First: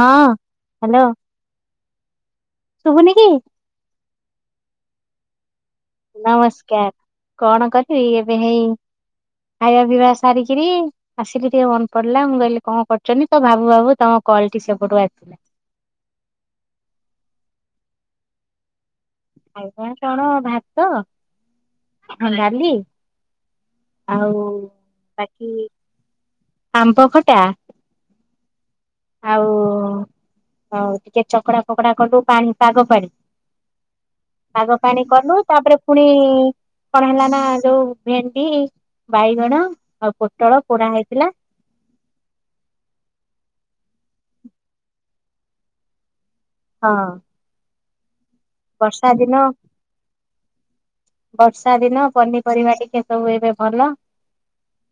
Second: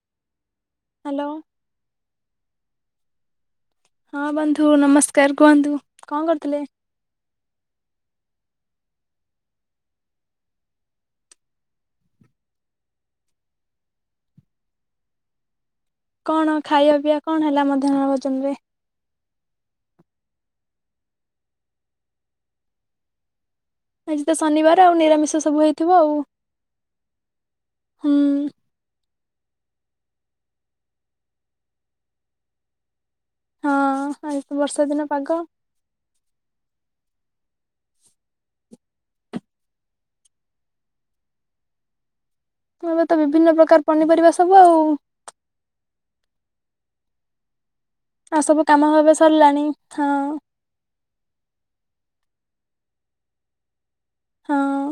ହଁ hello hello ଶୁଭୁନି କି? ହଁ ବନ୍ଧୁ ନମସ୍କାର କୁହନ୍ତୁ। କଣ କରୁଥିଲେ? ନମସ୍କାର୍ କଣ କରିବି ଏବେ ହେଇ ଖାଇବା ପିିଇବା ସାରିକିରି ଆସିକି ଟିକେ ମନ୍ ପଡିଲା ମୁଁ କହିଲି କଣ କରୁଛନ୍ତିି ତ ଭାବୁ ଭାବୁ ତମ କଲ୍ ଟି ସେପଟୁ ଆସିଲା। କଣ ଖାଇବା ପିଇବା କଣ ହେଲା ମଧ୍ୟାହ୍ନ ଭୋଜନ ରେ? ଖାଇବା କଣ ଭାତ, ଡାଲି ଆଜି ତ ଆଉ ଶନିବାର ଆଉ ନିରାମିଷ ବାକି ସବୁ ହେଇଥିବ ଆଉ ଆମ୍ବ ଖଟା। ହୁଁ -ଉଁ-ଉ ଆଉ, ଆଉ ଟିକେ ଚକଡା ଫକଡା କର୍ ଦବୀଲୁ ପାଣି ପାଗ ପାଣି। ହଁ ଆଜି ତ ଶାଗ ବର୍ଷା ଦିନ ପାଣି ପାଗ। କଲୁ ତାପରେ ପୁଣି କଣ ହେଲା ନା ଯୋଉ ଭେଣ୍ଡି ବାଇଗଣ ଆଉ ପୋଟଳ ପୋଡା ହେଇଥିଲା। ଏବେ ତ ବିଭିନ୍ନ ପ୍ରକାର ପନିପରିବା ସବୁ ଆଉ। ହଁ। ଆଉ ସବୁ କାମ ବର୍ଷା ହବା ଦିନ ସରିଲାଣି, ହଁ। ବର୍ଷା ଦିନ ପନିପରିବା ଟିକେ ସବୁ ଏବେ ଭଲ। ହଁ।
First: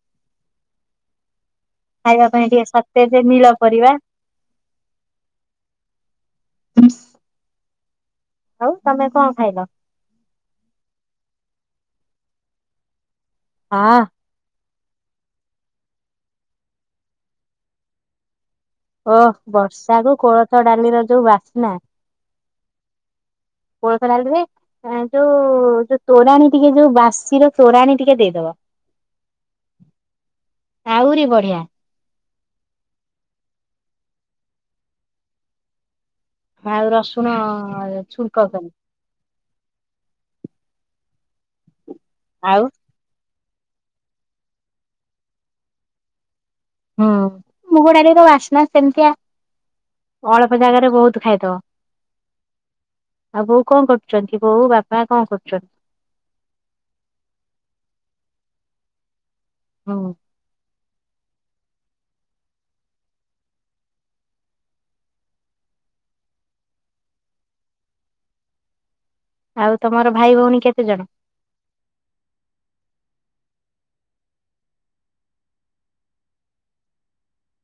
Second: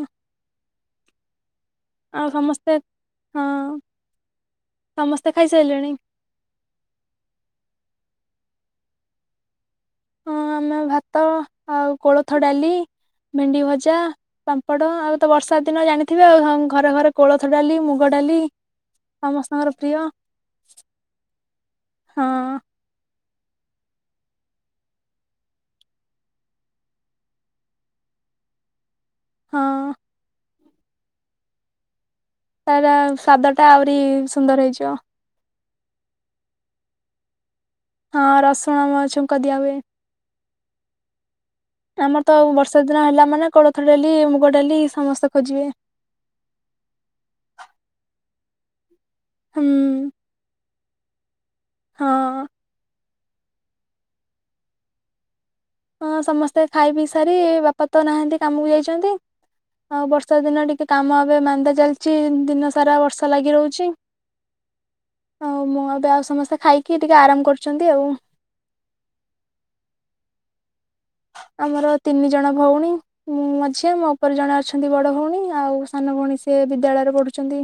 ଆଉ ଖାଇବା ପାଇଁ ଟିକେ ସମସ୍ତେ ସତେ ଯେ ହଁ ନିଳ ପରିବା। ସମସ୍ତେ ଖାଇସାରିଲେଣି? ଆଉ ତମେ କଣ ଖାଇଲ? ହଁ ଆମେ ଭାତ, ଆଉ କୋଳଥ ଡାଲି, ଭେଣ୍ଡି ଆ ଭଜା ପାମ୍ପଡ଼ ଆଉ ତ ବର୍ଷା ଦିନ ଜାଣିଥିବେ ଆଉ ଘରେ ଘରେ କୋଳଥ ଡାଲି, ମୁଗ ଡାଲି ଓଃ ସମସ୍ତଙ୍କର ପ୍ରିୟ ବର୍ଷା କୁ କୋଳଥ ଡାଲି ର ଯୋଉ ବାସ୍ନା। ହଁ। କୋଳଥ ଡାଲିରେ [unintelligible] ଯୋଉ ତୋରାଣୀ ଟିକେ ଯୋଉ ବାସିର ତୋରାଣୀ ଟିକେ ଦେଇଦବ। ହଁ। ଆହୁରି ବଢିଆ। ତାର ସ୍ଵାଦ ଟା ଆହୁରି ସୁନ୍ଦର ହେଇଯିବ। ଆଉ ରସୁଣ-ଅଁ-ଅ ହଁ ରସୁଣ ମ ଛୁଙ୍କ ଦିଆ ହୁଏ। ଆମର ତ ଆଉ ବର୍ଷା ଦିନ ହେଲା ମାନେ କୋଳଥର ଡାଲି ମୁଗ ଡାଲି ସମସ୍ତେ ଖୋଜିବେ। ହଁ ମୁଗ ଡାଲିର ବାସ୍ନା ସେମିତିଆ। ହାଁ -ମ୍-ଉଁ ଅଳପ ଜାଗାରେ ବୋହୁତ୍ ଖାଇଦବ। ହଁ-ଅ-ଅ ଆଉ ବୋଉ କଣ କରୁଛନ୍ତି, ବୋଉ ବାପା କଣ କରୁଛନ୍ତି? ହଁ ସମସ୍ତେ ଖାଇ ପିଇ ସାରି ବାପା ତ ନାହାନ୍ତି କାମକୁ ଯାଇଛନ୍ତି, ହୁଁ ଆଉ ବର୍ଷ ବର୍ଷା ଦିନ ଟିକେ କାମ ଏବେ ମାନ୍ଦା ଚାଲିଛି ଦିନ ସାରା ବର୍ଷା ଲାଗି ରହୁଚି। ଆଉ ମୁଁ ଏବେ ଆଉ ସମସ୍ତେ ଖାଇକି ଟିକେ ଆରାମ୍ କରୁଛନ୍ତି ଆଉ। ଆଉ ତମର ଭାଇ ଭଉଣୀ କେତେଜଣ? ଆମର ତିନି ଜଣ ଭଉଣୀ। ମୁଁ ମଝିଆ ମୋ ଉପରେ ଜଣେ ଅଛନ୍ତି ବଡ଼ ଭଉଣୀ ଆଉ ସାନ ଭଉଣୀ ସେ ବିଦ୍ୟାଳୟରେ ପଢୁଛନ୍ତି।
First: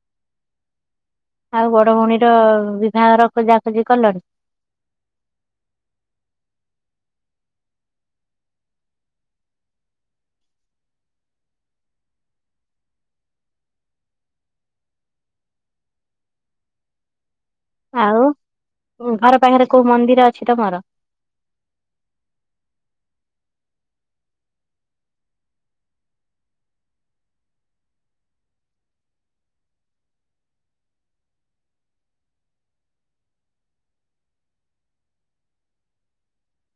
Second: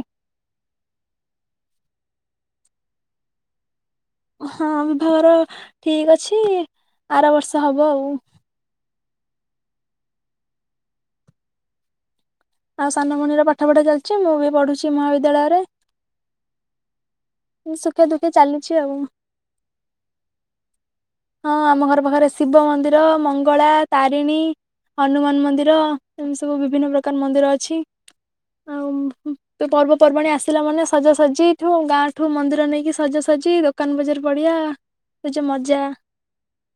ଆଉ ବଡ ଭଉଣୀର ବିବାହର ଖୋଜା ଖୋଜି କଲଣି? ହଁ ଭର ଠିକ୍ ଅଛି, ଆର ବର୍ଷ ହବ ଆଉ। ଆଉ ସାନ ଭଉଣୀର ପାଠପଢ଼ା ଚାଲ୍ ଛି ମୁଁ ବି ପଢ଼ୁଛି ମହାବିଦ୍ୟାଳୟରେ। ସୁଖେ ଦୁଃଖେ ଚାଲିଛି ଆଉ ଘର ପାଖରେ କୋଉ ମନ୍ଦିର ଅଛି ତମର? ହଁ ଆମ ଘର ପାଖରେ ଶିବ ମନ୍ଦିର ମଙ୍ଗଳା ତାରିଣୀ ହନୁମାନ ମନ୍ଦିର ଏମତି ସବୁ ବିଭିନ୍ନ ପ୍ରକାର ମନ୍ଦିର ଅଛି ଆଉ ତ ପର୍ବ ପର୍ବାଣି ଆସିଲା ମାନେ ସଜସଜଜିଠୁ ଗାଁଠୁ ମନ୍ଦିର ନେଇକି ସଜାସଜି ଲୋ ଦୋକାନ ବଜାର ପଡିଆ ସେ ଯ ମଜା।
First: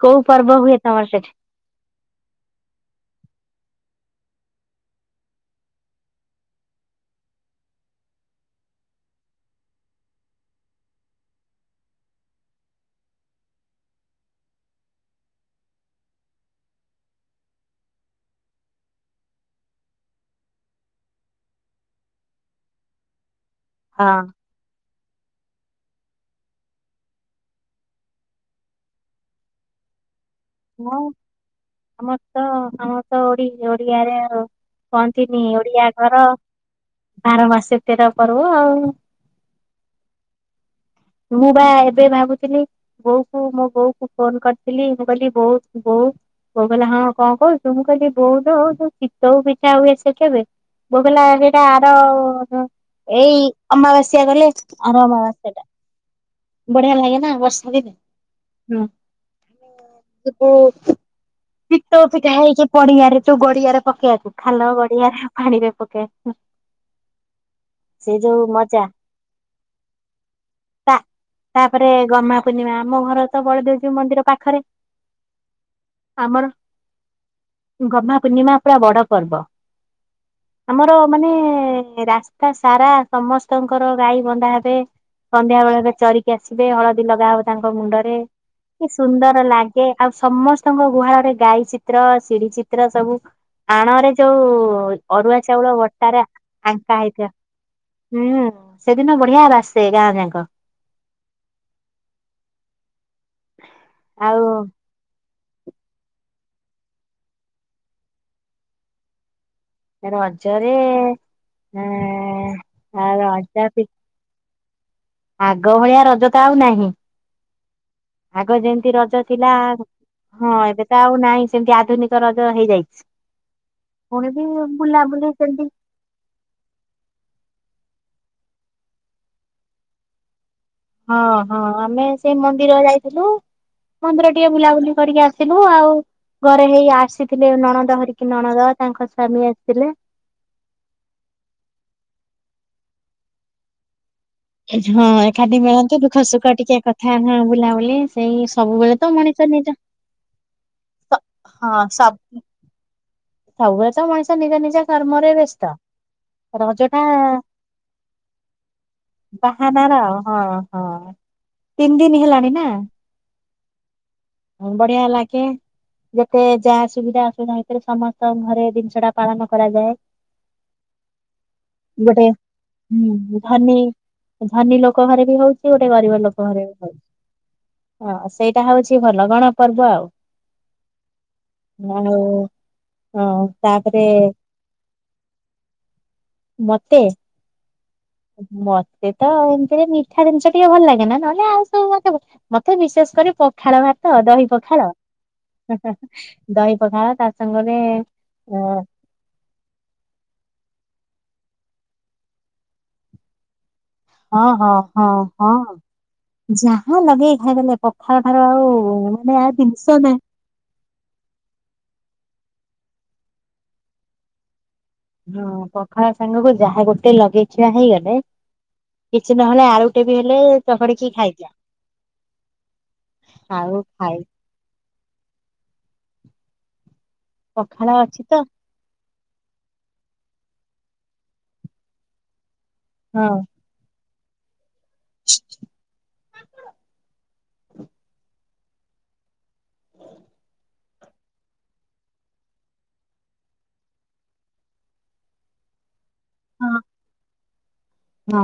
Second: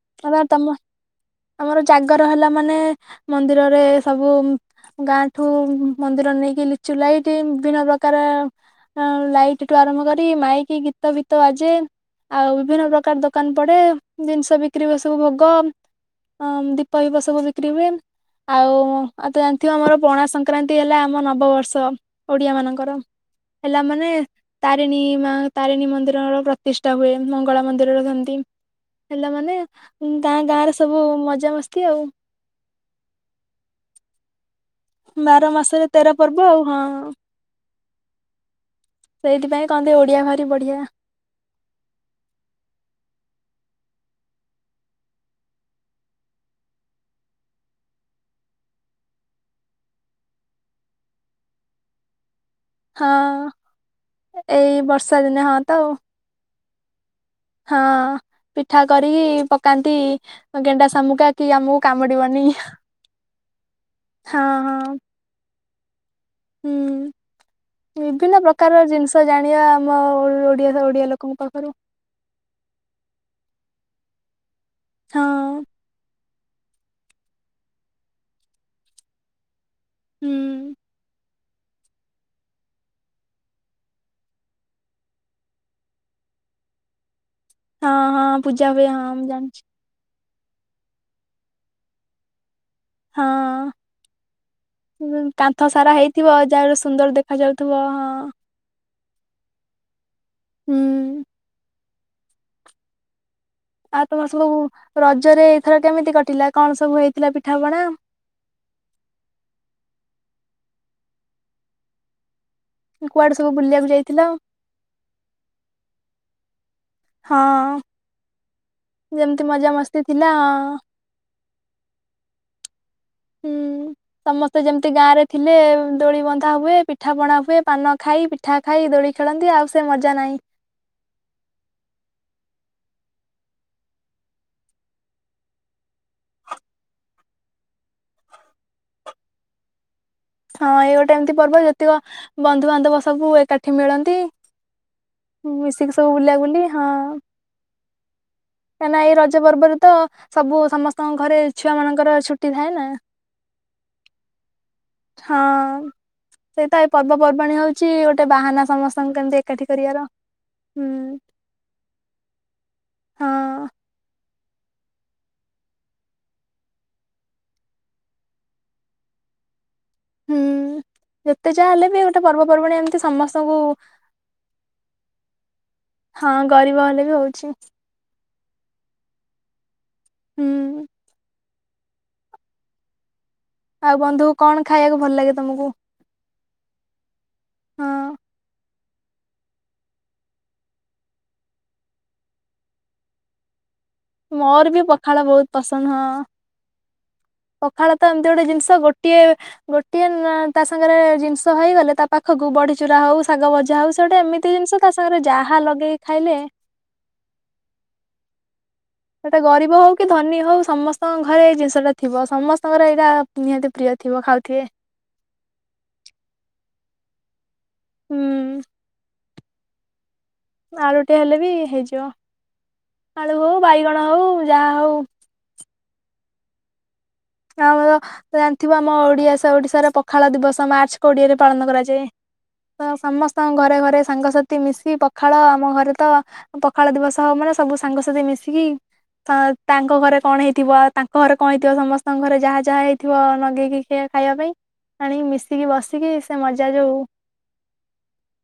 କୋଉ ଆଉ ପର୍ବ ତମ ହୁଏ ତମର ସେଠି? ଆମର ଜାଗର ହେଲା ମାନେ ମନ୍ଦିରରେ ସବୁ ଗାଁ ଠୁ ମନ୍ଦିର ନେଇକି ଲିଚୁ ଲାଇଟିି ବିଭିନ୍ନ ପ୍ରକାର ଆ ଲାଇଟ୍ ଠୁ ଆରମ୍ଭ କରି ମାଇକି ଗୀତବୀତ ବାଜେ। ଆଉ ବିଭିନ୍ନ ପ୍ରକାର ଦୋକାନ ପଡେ ଜିନିଷ ବିକ୍ରି ସବୁ ଭୋଗ। ଅ ଦୀପ ଫିପ ସବୁ ବିକ୍ରିହୁଏ। ଆଉ ଆ ତ ଜାଣିଥିବ ଆମର ପଣା ସଂକ୍ରାନ୍ତି ହେଲା ଆମ ନବବର୍ଷ। ଓଡିଆ ମାନଙ୍କର ହେଲା ମାନେ ହଁ। ତାରିଣୀ ମା ତାରିଣୀ ମନ୍ଦିରର ପ୍ରତିଷ୍ଠା ହୁଏ ମଙ୍ଗଳା ମନ୍ଦିରରେ ଥାନ୍ତି। ହେଲା ମାନେ ଗାଁ ଗାଁରେ ସବୁ ହଁ ମଜା ମସ୍ତି ଆଉ। ଆମର ତ ଆମର ତ ଓଡି ଓଡିଆରେ ଆଉ କହନ୍ତିନି ବାର ମାସରେ ଓଡିଆ ତେର ଘର। ପର୍ବ ଆଉ ହଁ ବାର ମାସେ ତେର ପର୍ବ ଆଉ। ସେଇଥିପାଇଁ କହନ୍ତି ଓଡିଆ ଭାରି ବଢିଆ। ମୁଁ ବା ଏବେ ଭାବୁଥିଲି ବୋଉ କୁ ମୋ ବୋଉ କୁ ଫୋନ କରିଥିଲି ମୁଁ କହିଲି ବୋଉ ବୋଉ ବୋଉ କହିଲା ହଁ କଣ କହୁଚୁ ମୁଁ କହିଲି ବୋଉ ଲୋ ଯୋଉଁ ଭିତଉ ପିଠା ହୁଏ ସେ କେବେ? ବୋଉ କହିଲା ଏଟା ଆର ଏଇ ହଁ ଅମାବାସ୍ୟା ଗଲେ ଏଇ ଆର ବର୍ଷା ଦିନେ ଅମାବାସ୍ୟା ହଁ ଟା। ତ ଆଉ ବଢିଆ ଲାଗେ ନା ବ ହଁ ପିଠା କରିକି ପକାନ୍ତି ଯିବୁ ଗେଣ୍ଡା ଶାମୁକା କି ଆମକୁ ପିଟଉ ପିଠା କାମୁଡିବନି। ହେଇକି ପଡିଆରେ ଯୋଉ ଗଡିଆରେ ପକେଇବାକୁ ହଁ ଖାଲ ହଁ ଗଡିଆରେ ପାଣି ରେ ପକେଇବା। ହୁଁ ବିଭିନ୍ନ ଯୋଉ ପ୍ରକାର ମଜା ଜିନିଷ ଜାଣିବା ଆମ ଓଡିଆ ତା ଓଡିଆ ଲୋକଙ୍କ ପାଖରୁ ତାପରେ ଗମା ପୂର୍ଣ୍ଣିମା ଆମ ଘର ତ ବଳଦେବଜୀଉ ମନ୍ଦିର ପାଖରେ। ହଁ। ଆମର ଗମା ପୂର୍ଣ୍ଣିମା ପୁରା ବଡ ପର୍ବ। ହୁଁ। ଆମର ମାନେ ରାସ୍ତା ସାରା ସମସ୍ତଙ୍କର ଗାଈ ବନ୍ଧା ହେବେ। ସନ୍ଧ୍ୟା ବେଳେ ଚରିକି ଆସିବେ ହଳଦୀ ଲଗା ହବ ତାଙ୍କ ହଁ ମୁଣ୍ଡରେ ହଁ ପୂଜା ହୁଏ କି ହଁ ମୁଁ ସୁନ୍ଦର ଲା ଜାଣିଛି ଗେ ଆଉ ସମସ୍ତଙ୍କ ଗୁହାଳରେ ଗାଈ ଚିତ୍ର ସିଡି ଚିତ୍ର ତ୍ର ସବୁ ହଁ ଆଣରେ ଯୋଉ ଅରୁଆ କାନ୍ଥ ଚାଉଳ ସାରା ବଟାରେ ହେଇଥିବ ଯାହାର ଆଙ୍କା ସୁନ୍ଦର ହେଇିଥିବ। [unintelligible] ସେ ଦିନ ବଢିଆ ବାସେ ଗାଁ ଯାକ। ହୁଁ। ଆଉ ତମର ସବୁ ରଜରେ ଏଇଥର କେମିତି କଟିଲା କଣ ସବୁ ହେଇଥିଲା ପିଠାପଣା? ରଜରେ ଆ ଆ ରଜ ପି ଥିଲ। ଆଗ ଭଳିଆ ରଜ ତ ଆଉ ନାହିଁ। ହଁ ଆଗ ଯେମିତି ରଜ ଯେମିତି ଥିଲା ମଜାମସ୍ତି ଥିଲା ହଁ ଏବେ ସେତେ ଆଉ ନାହିଁ ସେମିତି ଆଧୁନିକ ରଜ ହେଇଯାଇଛି। ହୁଁ ପୁଣି ବି ସମସ୍ତେ ଯେମିତି ଗାଁ ରେ ବୁଲାବୁଲି ଥିଲେ ସେମିତି ଦୋଳି ବଧ ତା ହୁଏ ପିଠା ପଣା ହୁଏ ପାନ ଖାଇ ପିଠା ଖାଇ ଦୋଳି ଖେଳନ୍ତି ଆଉ ସେ ମଜା ନାହିଁ। ହଁ ହଁ ଆମେ ସେଇ ମନ୍ଦିର ଯାଇଥିଲୁ। ମନ୍ଦିର ଟିକେ ବୁଲାବୁଲି କରିକି ଆସିଲୁ ଆଉ। ଘରେ ହେଇ ଆସିଥିଲେ ନଣଦ ହରିକି ନଣଦ ତାଙ୍କ ସ୍ୱାମୀ ଆସଥିଲେ। ହଁ ଏଇ ଗୋଟେ ଏମତି ପର୍ବ ଯେତିକ ବନ୍ଧୁବାନ୍ଧବ ସବୁ ଏକାଠି ମିଳନ୍ତି। ହଁ ଝଁ ଏକାଠି ମିଶିକି ମିଳନ୍ତି ସବୁ ଦୁଃଖ ସୁଖ ବୁଲାବୁଲି ଟିକେ ହଁ କଥା ବାର୍ତ୍ତା ବୁଲାବୁଲି ସେଇଁ କାହିଁକିନା ସବୁବେଳେ ଏଇ ତ ରଜ ମଣିଷ ପର୍ବରେ ନିଜ ତ ସବୁ ସମସ୍ତଙ୍କ ଘରେ ଛୁଆ ମାନଙ୍କର ଛୁଟି ଥାଏ ନା? ସବୁବଳେତ ମଣିସ ନିଜ ନିଜ କର୍ମରେ ବ୍ୟସ୍ତ। ହଁ। ସେଇତ ଏଇ ରଜ ଟା ପର୍ବପର୍ବାଣୀ ହଉଛି ଗୋଟେ ବାହାନା ସମସ୍ତଙ୍କୁ କେମିତି ଏକାଠି ବାହାନା ର କରିବାର ଆଉ ହଁ ହୁଁ। ହଁ। ତିନ ଦିନି ହେଲାଣି ନା। ହଁ ହୁଁ ବଢ଼ିଆ ହେଲା କେ ଯେତେ ଯାହା ସୁବିଧା ଅସୁବିଧା ଭିତେରେ ସମସ୍ତଙ୍କ ଘରେ ଜିନିଷ ଟା ପାଳନ କରାଯାଏ। ହୁଁ ଯେତେ ଯାହା ହେଲେ ବି ଗୋଟେ ପର୍ବପର୍ବାଣିୀ ଏମତି ହୁଁ ସମସ୍ତଙ୍କୁ ଧନୀ ଧନୀ ଲୋକ ଘରେ ବି ହଉଚି ଗୋଟେ ଗରିବ ହଁ ଲୋକ ଘରେ ଗରିବ ହେଲେବି ହଉଛି। ହଁ ସେଇଟା ହଉଛି ଭଲ ଗଣପର୍ବ ଆଉ। ହୁଁ। ନାଣ୍ଡୁ ହଁ। ଆଉ ତାପରେ ବନ୍ଧୁ କଣ ଖାଇବାକୁ ଭଲ ଲାଗେ ତମକୁ? ମତେ ହଁ। ମତେ ତ ଏମତିରେ ମିଠା ଜିନିଷ ଟିକେ ଭଲ ଲାଗେ ନା ନହେଲେ ଆଉ ସବୁ ମତେ ଭ ମତେ ବିଶେଷ କରି ପଖାଳ ଭାତ ଦହି ମୋର ବି ପଖାଳ ବହୁତ ହେଁ ପସନ୍ଦ ହେଁ ହଁ ହେଁ ଦହି ପଖାଳ ତା ସାଙ୍ଗରେ ପଖାଳ ତ ଏମତି ଗୋଟେ ଜିନଷ ଗୋଟ ଟିଏ ଗୋଟିଏ ନା ତା ସାଙ୍ଗେରେ ଜିନଷ ହେଇଗଲେ ତା ପାଖକୁ ବଢ଼ି ଚୁରା ହଉ ଶାଗ ଭଜା ହଉ ସେ ଗୋଟେ ହଁ ଏମିତି ହଁ ଜିନଷ ତା ହଁ ସାଙ୍ଗରେ ଯାହା ଲଗେଇ ଖାଇଲେ ହଁ ଲଗେଇକି ଖାଇଦେଲେ ପଖାଳ ଠାରୁ ଆଉ ଉ ଉଁ ସେଟା ଗରିବ ହଉ କି ଧନୀ ହଉ ସମ ସ୍ତଙ୍କ ଘରେ ଏଇ ଜିନଷ ଟା ଥିବ ସମସ୍ତଙ୍କର ଏଇଟା ନିହାତି ପ୍ରିୟ ଥିବ ଖାଉଥିବେ। ହଁ ପଖାଳ ସାଙ୍ଗକୁ ଯାହା ଗୋଟେ ଲଗେଇ ଖିଆ ହେଇଗଲେ ହୁଁ କିଛି ନହେଲେ ଆଳୁ ଟେ ବି ହେଲେ ଚକଡିକି ଆଳୁଟେ ହେଲେ ବି ଖାଇଦିଅ ହେଇଯିବ ଆଳୁ ହଉ ଆଉ ବାଇଗଣ ଖାଇ ହଉ ଯାହା ହଉ। ପଖାଳ ଆମର ଅଛି ତ ଜାଣିଥିବ ଆମ ଓଡ଼ିଆ ସ ଓଡ଼ିଶାର ପଖାଳ ଦିବସ ମାର୍ଚ୍ଚ କୋଡ଼ିଏରେ ପାଳନ କରାଯାଏ। ତ ହଁ ସମସ୍ତଙ୍କ ଘରେ ଘରେ ସାଙ୍ଗସାଥି ମିଶ କି ପଖାଳ ଆମ ଘରେ ତ ପଖାଳ ଦିବସ ହବ ମାନେ ସ ସବୁ ସାଙ୍ଗସାଥି ମିଶିକି ତା ତାଙ୍କ ଘରେ କଣ ହେଇଥିବ ଆ ତାଙ୍କ ଘରେ କଣ ହେଇଥିବ ସମସ୍ତ ତାଙ୍କ ଘରେ ଯାହା ଯାହା ହେଇଥିବ ନଗେଇକି ଖାଇବା ପାଇଁ ଆଣିକି ମିଶିକି ବସିକି ସେ ମଜା ହଁ ଯୋଉ ହଁ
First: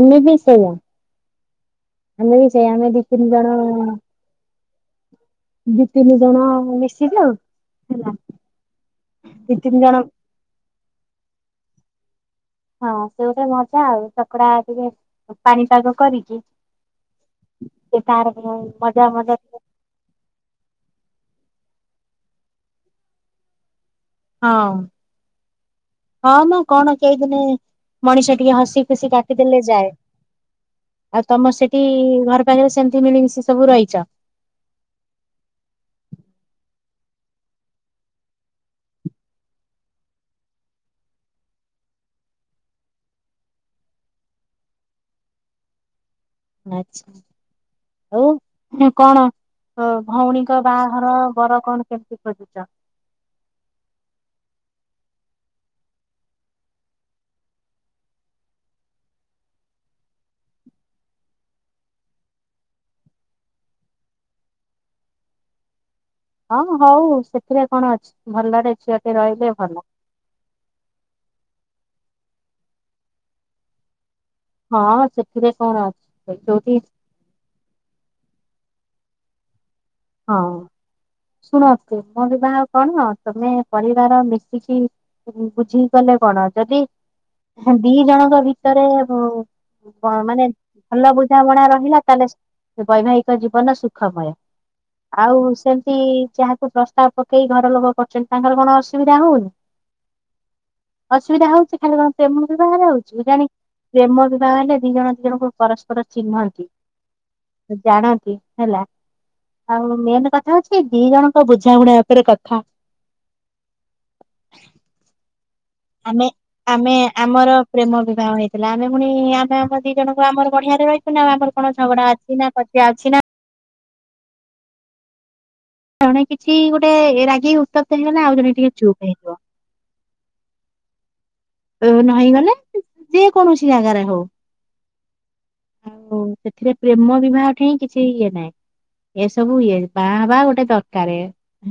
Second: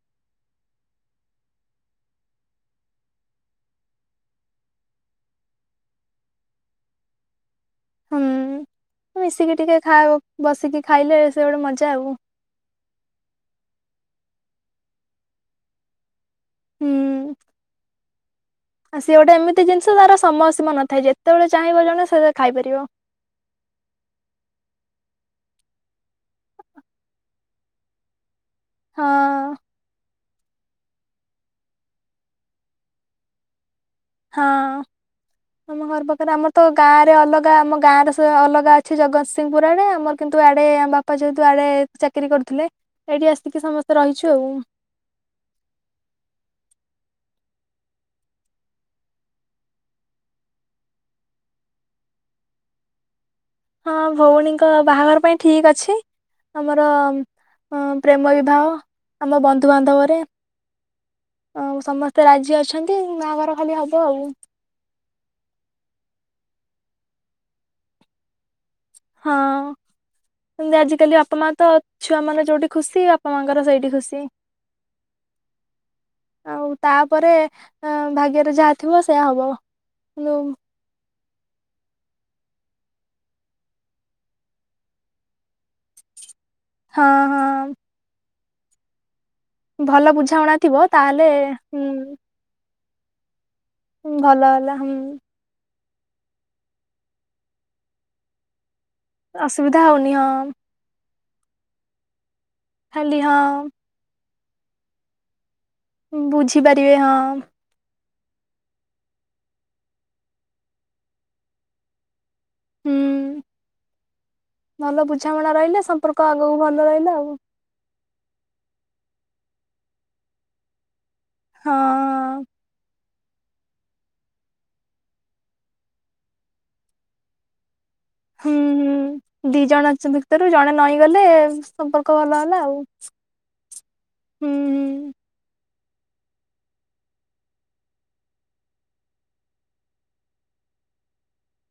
ଆମେ ବି ସେଇଆ। ଆମେ ବି ସେଇଆ ଆମେ ଦି ତିନ ଜଣ ଦି ତିନି ଜଣ ମିଶିକି ଆଉ। ହୁଁ ଦି ମିଶିକି ତିନି ଟିକେ ଜଣ ଖାଓ ବସିକି ଖାଇଲେ ସେ ଗୋଟେ ମଜା ଆଉ। ହଁ ସେ ଗୋଟେ ମଜା ଆଉ ଚକଡ଼ା ଟିକେ ପାଣିପାଗ କରିକି ହୁଁ। ସେ ତାର ପୂର୍ବ ମିଳୁଚି। ଆ ସିଏ ଗୋଟେ ଏମିତି ଜିନଷ ତାର ସମୟ ସୀମା ନଥାଏ ଯେତବଳେ ଚାହିଁବ ଜଣେ ସେ ଖାଇପାରିବ। ହଁ ହଁ ମ କଣ କେଇଦିନେ ମଣିଷ ଟିକେ ହସି ଖୁସି ହଁ କାଟିଦେଲେ ଯାଏ। ଆଉ ତମର ସେଠି ଘର ପାଖରେ ସେମିତି ମିଳିମିଶି ସବୁ ରହିଚ। ହଁ ଆମ୍ ଆମ ଘର ପାଖରେ ଆମର ତ ଗାଁରେ ଅଲଗା ଆମ ଗାଁରେ ସେ ଅଲଗା ଅଛି ଜଗତସିଂହପୁର ଆଡେ ଆମର କିନ୍ତୁ ଆଡେ ଆମ ବା ପା ଯେହେତୁ ଆଡେ ଚାକିରି କରୁଥିଲେ ଏଇଠି ଆସିକି ସମସ୍ତେ ରହିଛୁ ଆଉ। ଆଚ୍ଛା ଆଉ କଣ [unintelligible] ଭଉଣୀଙ୍କ ବାହାଘର ବର କଣ କେମିତି ଖୋଜୁଚ? ହଁ ଭୋଉଣୀଙ୍କ ବାହାଘର ପାଇଁ ଠିକ ଅଛି। ଆମର ପ୍ରେମ ବିବାହ ଆମ ବନ୍ଧୁବାନ୍ଧବରେ। ଆଉ ସମସ୍ତେ ରାଜି ଅଛନ୍ତି ବାହାଘର ଖାଲି ହବ ଆଉ। ହଁ ହଉ ସେଥିରେ କଣ ଅଛି ଭଲରେ ଝିଅଟେ ରହିଲେ ହଁ ଭଲ। [unintelligible] ଆଜିକାଲି ବାପା ମା ତ ଛୁଆ ମାନେ ଯୋଉଠି ଖୁସି ବାପା ମାଙ୍କର ସେଇଠି ଖୁସି। ହଁ ସେଥିରେ କଣ ଅଛି ସେ ଯୋଉଠି ପରେ ଭାଗ୍ୟରେ ଯାହା ଥିବ ସେଇୟା ହବ। କିନ୍ତୁ ହଁ ଶୁଣ ପ୍ରେମ ବିବାହ କଣ ତମେ ପରିବାର ମିଶିକି ଉଁ ବୁଝିକି କଲେ କଣ ଯଦି ହଁ ହଁ ଦି ଜଣଙ୍କ ଭିତରେ ଭୋ ଭଲ କଁ ମାନେ ବୁଝାମଣା ଥିବ ଭଲ ତାହେଲେ ବୁଝାମଣା ରହିଲା ତାହେଲେ ବୈବାହିକ ଜୀବନ ସୁ ଉଁ ଭଲ ହେଲା ହୁଁ। ଆଉ ସେମିତି ଯାହାକୁ ପ୍ରସ୍ତାବ ପକେଇ ଘର ଲୋକୋ କରୁଛନ୍ତି ତାଙ୍କର କଣ ଅସୁବିଧା ହୋଉନି ଅସୁବିଧା ହଉନି ହଁ ଅସୁବିଧା ହୋଉଚି ଖାଲି କଣ ପ୍ରେମ ବିବାହରେ ଖାଲି ହୋଉଚି ଜାଣି ହଁ ପ୍ରେମ ବିବାହ ହେଲେ ଦି ଜଣ ଦି ଜଣଙ୍କୁ ପରସ୍ପର ଚିହ୍ନନ୍ତି। ବୁଝିପାରିବେ ହଁ ଜାଣନ୍ତି ହେଲା। ଆଉ ମେନ୍ କଥା ହୋଉଚି ଦି ଜଣଙ୍କ ବୁଝାବଣା ଉପରେ କଥା। ହୁଁ ଭଲ ବୁଝାମଣା ରହିଲେ ଆମେ ସମ୍ପର୍କ ଆଗକୁ ଭଲ ଆମେ ରହିଲା ଆଉ। ଆମର ପ୍ରେମ ବିବାହ ହେଇଥିଲା ଆମେ ପୁଣି ଆମେ ଆମ ଦି ଜଣଙ୍କୁ ଆମର ବଢିଆରେ ରହି ଚୁନା ଆଉ ଆମର କଣ ହଁ ଝଗଡା ଅଛି ନା କଜିଆ ଅଛି ନା ଜଣେ କିଛି ଗୋଟେ ରାଗି ଉତ୍ତପ୍ତ ହେଇଗଲେ ଆଉ ଜଣେ ଟିକେ ଚୁପ୍ ହେଇଯିବ। ଦିଜଣ [unintelligible] ଭିତରୁ ଜଣେ ନଈଁଗଲେ ଏ ନଇଁଗଲେ ଯେ କୌଣସି ଜାଗାରେ ହୋଉ। ହୁଁ ହୁଁ ଆଉ ସେଥିରେ ପ୍ରେମ ବିବାହ ଠେଇଁ କିଛି ଇଏ ନାହିଁ। ଏ ସବୁ ଇଏ ବାହାହବା ଗୋଟେ ଦରକାରେ।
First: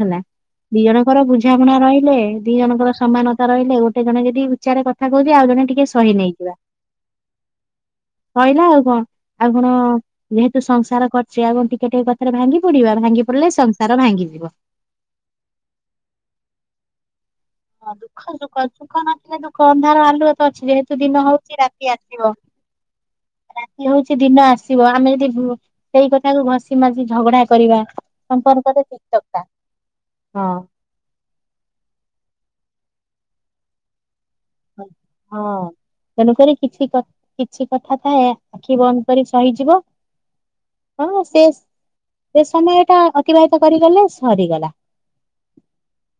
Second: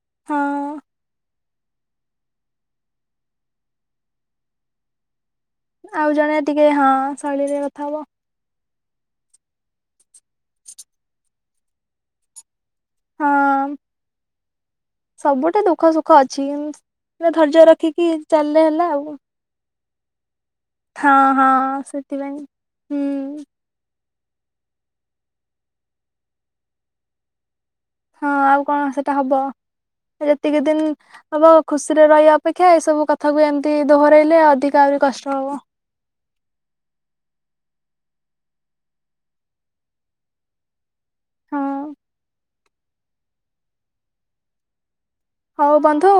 ହେଲା ହଁ ଦି ଜଣଙ୍କର ବୁଝାମଣା ରହିଲେ ଦି ଜଣଙ୍କର ସମାନତା ରହିଲେ ଗୋଟେ ଜଣ ଯଦି ହଜାରେ କଥା କୋହୁଚି ଆଉ ଜଣେ ଟିକେ ସହି ଆଉ ଜଣେ ଟିକେ ହଁ ଶୈଳୀରେ କଥା ହବ। କହିଲା ଆଉ କଁ ଆଉ କଣ ଯେହେତୁ ସଂସାର କରିଚେ ଆଉ କଣ ଟିକେ ଟିକେ କ ଥାରେ ଭାଙ୍ଗି ପଡିବା ଭାଙ୍ଗି ପଡିଲେ ସଂସାର ଭାଙ୍ଗିଯିବ। ସବୁଟା ଦୁଃଖ ସୁଖ ଅଛି ହେଲେ ଧୈର୍ଯ୍ୟ ରଖିକି ଚାଲିଲେ ହେଲା ଆଉ। କ ଅନ୍ଧାର ଆଲୁଅ ତ ଅଛି ଯେହେତୁ ହଁ ଦିନ ହୋଉଛି ହଁ ରାତି ଆସିବ। ସେଥିପାଇଁ ହୁଁ ଇଏ ହୋଉଛି ଦିନ ଆସିବ ଆମେ ଯଦି ସେଇ କଥାକୁ ଘଷି ମାଜି ଝଗଡା କରିବା। ହଁ ଆଉ ସମ୍ପର୍କରେ କଣ ସେଟା ତିକ୍ତତା ହବ ଯେତିକି ହଁ ଦିନ ହବ ଖୁସିରେ ରହିବା ଅପେକ୍ଷା ଏସବୁ କଥାକୁ ଏମିତି ଦୋହୋରେଇଲେ ଅ ହଁ। ତେଣୁ କରି କିଛି କିଛି କଥା ଥାଏ ଆଖି ବନ୍ଦ କରି ସହିଯିବ। ହଁ ସେ ସେ ସମୟ ଟା ଅତିବାହିତ କରିଗଲେ ସରିଗଲା। ହଉ ବନ୍ଧୁ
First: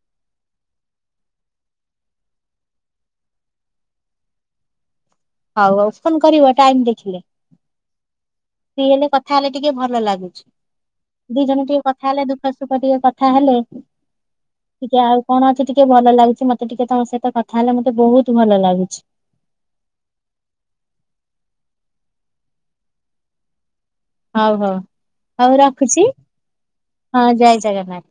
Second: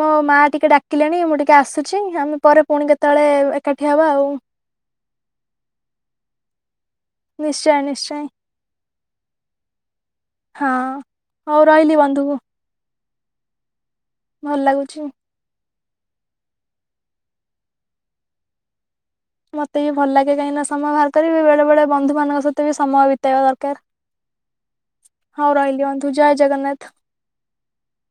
ମୋ ମା ଟିକେ ଡାକିଲେଣି ମୁଁ ଟିକେ ଆସୁଛି, ଆମେ ପରେ ପୁଣି କେତେବେଳେ ଏକାଠି ହବା ଆଉ। ହଉ ହଉ ଫୋନ କରିବ ଟାଇମ ଦେଖିଲେ। ନିଶ୍ଚୟ ନିଶ୍ଚୟ। ଫ୍ରି ହେଲେ କଥା ହେଲେ ଟିକେ ଭଲ ଲାଗୁଛି ହଁ ଦି ହଉ ଜଣ ଟିକେ ରହିଲି କଥା ହେଲେ ବନ୍ଧୁ ଦୁଃଖ ଟିକେ କଥା ହେଲେ ଭଲ ଲାଗୁଛି। ଟିକେ ଆଉ। କଣ ଅଛି ଟିକେ ଭଲ ଲାଗୁଛି ମତେ ଟିକେ ତାଙ୍କ ସହିତ କଥା ହେଲେ ମତେ ବହୁତ ଭଲ ଲାଗୁଛି। ମତେ ବିି ଭଲ ଲାଗେ କାହିଁକିନା ସମୟ ବାହାର କରିବି ବେଳେ ବେଳେ ବନ୍ଧୁ ମାନଙ୍କ ସହିତ ବି ସମୟ ବିତେଇବା ଦରକାର। ହଉ ହଉ ହଉ ରହିଲି ରଖୁଛି, ବନ୍ଧୁ ଜୟ ଜଗନ୍ନାଥ। ହଁ ଜୟ ଜଗନ୍ନାଥ।